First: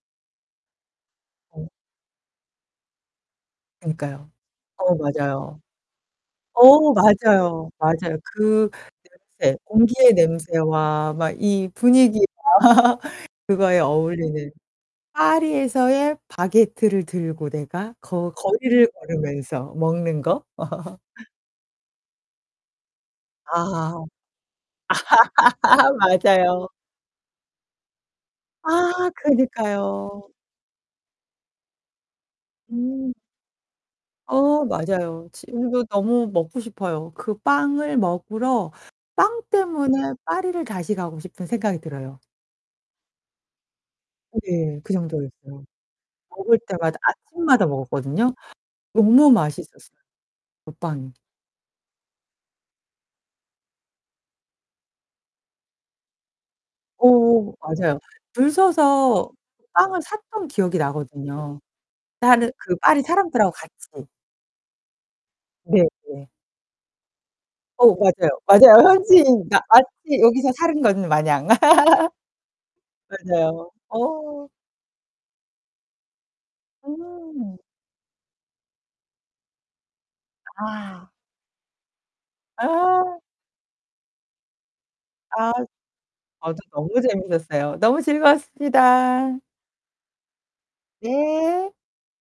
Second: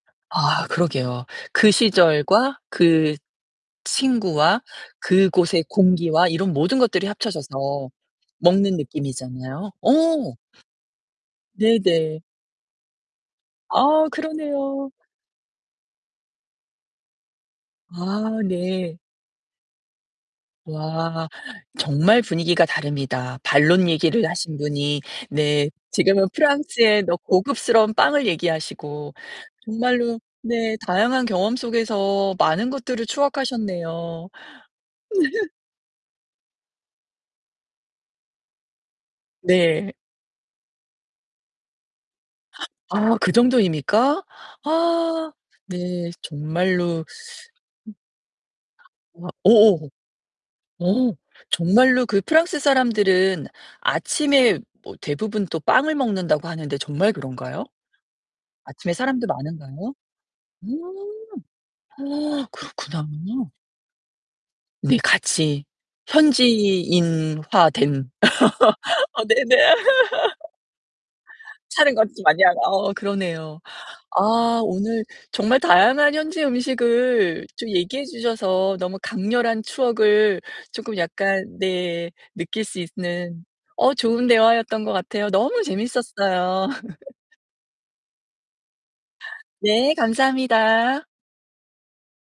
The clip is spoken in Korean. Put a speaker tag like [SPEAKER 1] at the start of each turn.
[SPEAKER 1] 아, 그러게요.
[SPEAKER 2] 네.
[SPEAKER 1] 그 시절과 그
[SPEAKER 2] 그러니까요.
[SPEAKER 1] 친구와
[SPEAKER 2] 어우 맞아요.
[SPEAKER 1] 그곳의 공기와 이런 모든
[SPEAKER 2] 어우
[SPEAKER 1] 것들이
[SPEAKER 2] 맞아요,
[SPEAKER 1] 합쳐져서
[SPEAKER 2] 맞아요. 그
[SPEAKER 1] 먹는
[SPEAKER 2] 냄새,
[SPEAKER 1] 느낌이잖아요. 어
[SPEAKER 2] 공기의 냄새와 막 이
[SPEAKER 1] 네네.
[SPEAKER 2] 분위기와 그거에
[SPEAKER 1] 아,
[SPEAKER 2] 어울리는
[SPEAKER 1] 그러네요.
[SPEAKER 2] 파리에서의 바게트를 들고 내가 거
[SPEAKER 1] 아,
[SPEAKER 2] 거리를
[SPEAKER 1] 네.
[SPEAKER 2] 걸으면서 먹는 거.
[SPEAKER 1] 우와 정말 분위기가 다릅니다. 반론
[SPEAKER 2] 아.
[SPEAKER 1] 얘기를 하신 분이 네 지금은
[SPEAKER 2] 맞아요.
[SPEAKER 1] 프랑스의 럭 고급스러운 빵을
[SPEAKER 2] 아,
[SPEAKER 1] 얘기하시고 정말로
[SPEAKER 2] 그러니까요.
[SPEAKER 1] 네 다양한 경험 속에서 많은 것들을
[SPEAKER 2] 음.
[SPEAKER 1] 추억하셨네요.
[SPEAKER 2] 어, 맞아요. 지금도 너무 먹고 싶어요. 그 빵을 먹으러 빵
[SPEAKER 1] 네.
[SPEAKER 2] 때문에 파리를 다시 가고 싶은 생각이 들어요.
[SPEAKER 1] 아 그정도입니까?
[SPEAKER 2] 네,
[SPEAKER 1] 아.
[SPEAKER 2] 그정도였어요.
[SPEAKER 1] 네,
[SPEAKER 2] 먹을 때마다
[SPEAKER 1] 정말로.
[SPEAKER 2] 아침마다
[SPEAKER 1] 음.
[SPEAKER 2] 먹었거든요.
[SPEAKER 1] 와
[SPEAKER 2] 너무
[SPEAKER 1] 어어
[SPEAKER 2] 맛있었어요, 그 빵이.
[SPEAKER 1] 어 정말로 그 프랑스 사람들은 아침에 뭐 대부분 또 빵을 먹는다고 하는데 정말
[SPEAKER 2] 오오
[SPEAKER 1] 그런가요?
[SPEAKER 2] 맞아요. 줄
[SPEAKER 1] 아침에 사람도
[SPEAKER 2] 서서 그
[SPEAKER 1] 많은가요?
[SPEAKER 2] 빵을 샀던
[SPEAKER 1] 음
[SPEAKER 2] 기억이 나거든요,
[SPEAKER 1] 어,
[SPEAKER 2] 다른 그 파리
[SPEAKER 1] 그렇구나.
[SPEAKER 2] 사람들하고 같이.
[SPEAKER 1] 우리 같이
[SPEAKER 2] 네 네. 어우,
[SPEAKER 1] 현지인화된.
[SPEAKER 2] 맞아요. 맞아요.
[SPEAKER 1] 어,
[SPEAKER 2] 현지인
[SPEAKER 1] 네네.
[SPEAKER 2] 마치 여기서 사는 것 마냥.
[SPEAKER 1] 사는 건 좀 많이 알아. 어어, 그러네요.
[SPEAKER 2] 맞아요. 어.
[SPEAKER 1] 아 오늘 정말 다양한 현지 음식을
[SPEAKER 2] 음.
[SPEAKER 1] 좀 얘기해 주셔서 너무 강렬한 추억을 쪼끔
[SPEAKER 2] 아.
[SPEAKER 1] 약간 네 느낄 수
[SPEAKER 2] 아.
[SPEAKER 1] 있는 어 좋은 대화였던 것 같아요.
[SPEAKER 2] 아.
[SPEAKER 1] 너무
[SPEAKER 2] 저도
[SPEAKER 1] 재밌었어요.
[SPEAKER 2] 너무 재밌었어요. 너무 즐거웠습니다.
[SPEAKER 1] 네, 감사합니다.
[SPEAKER 2] 네.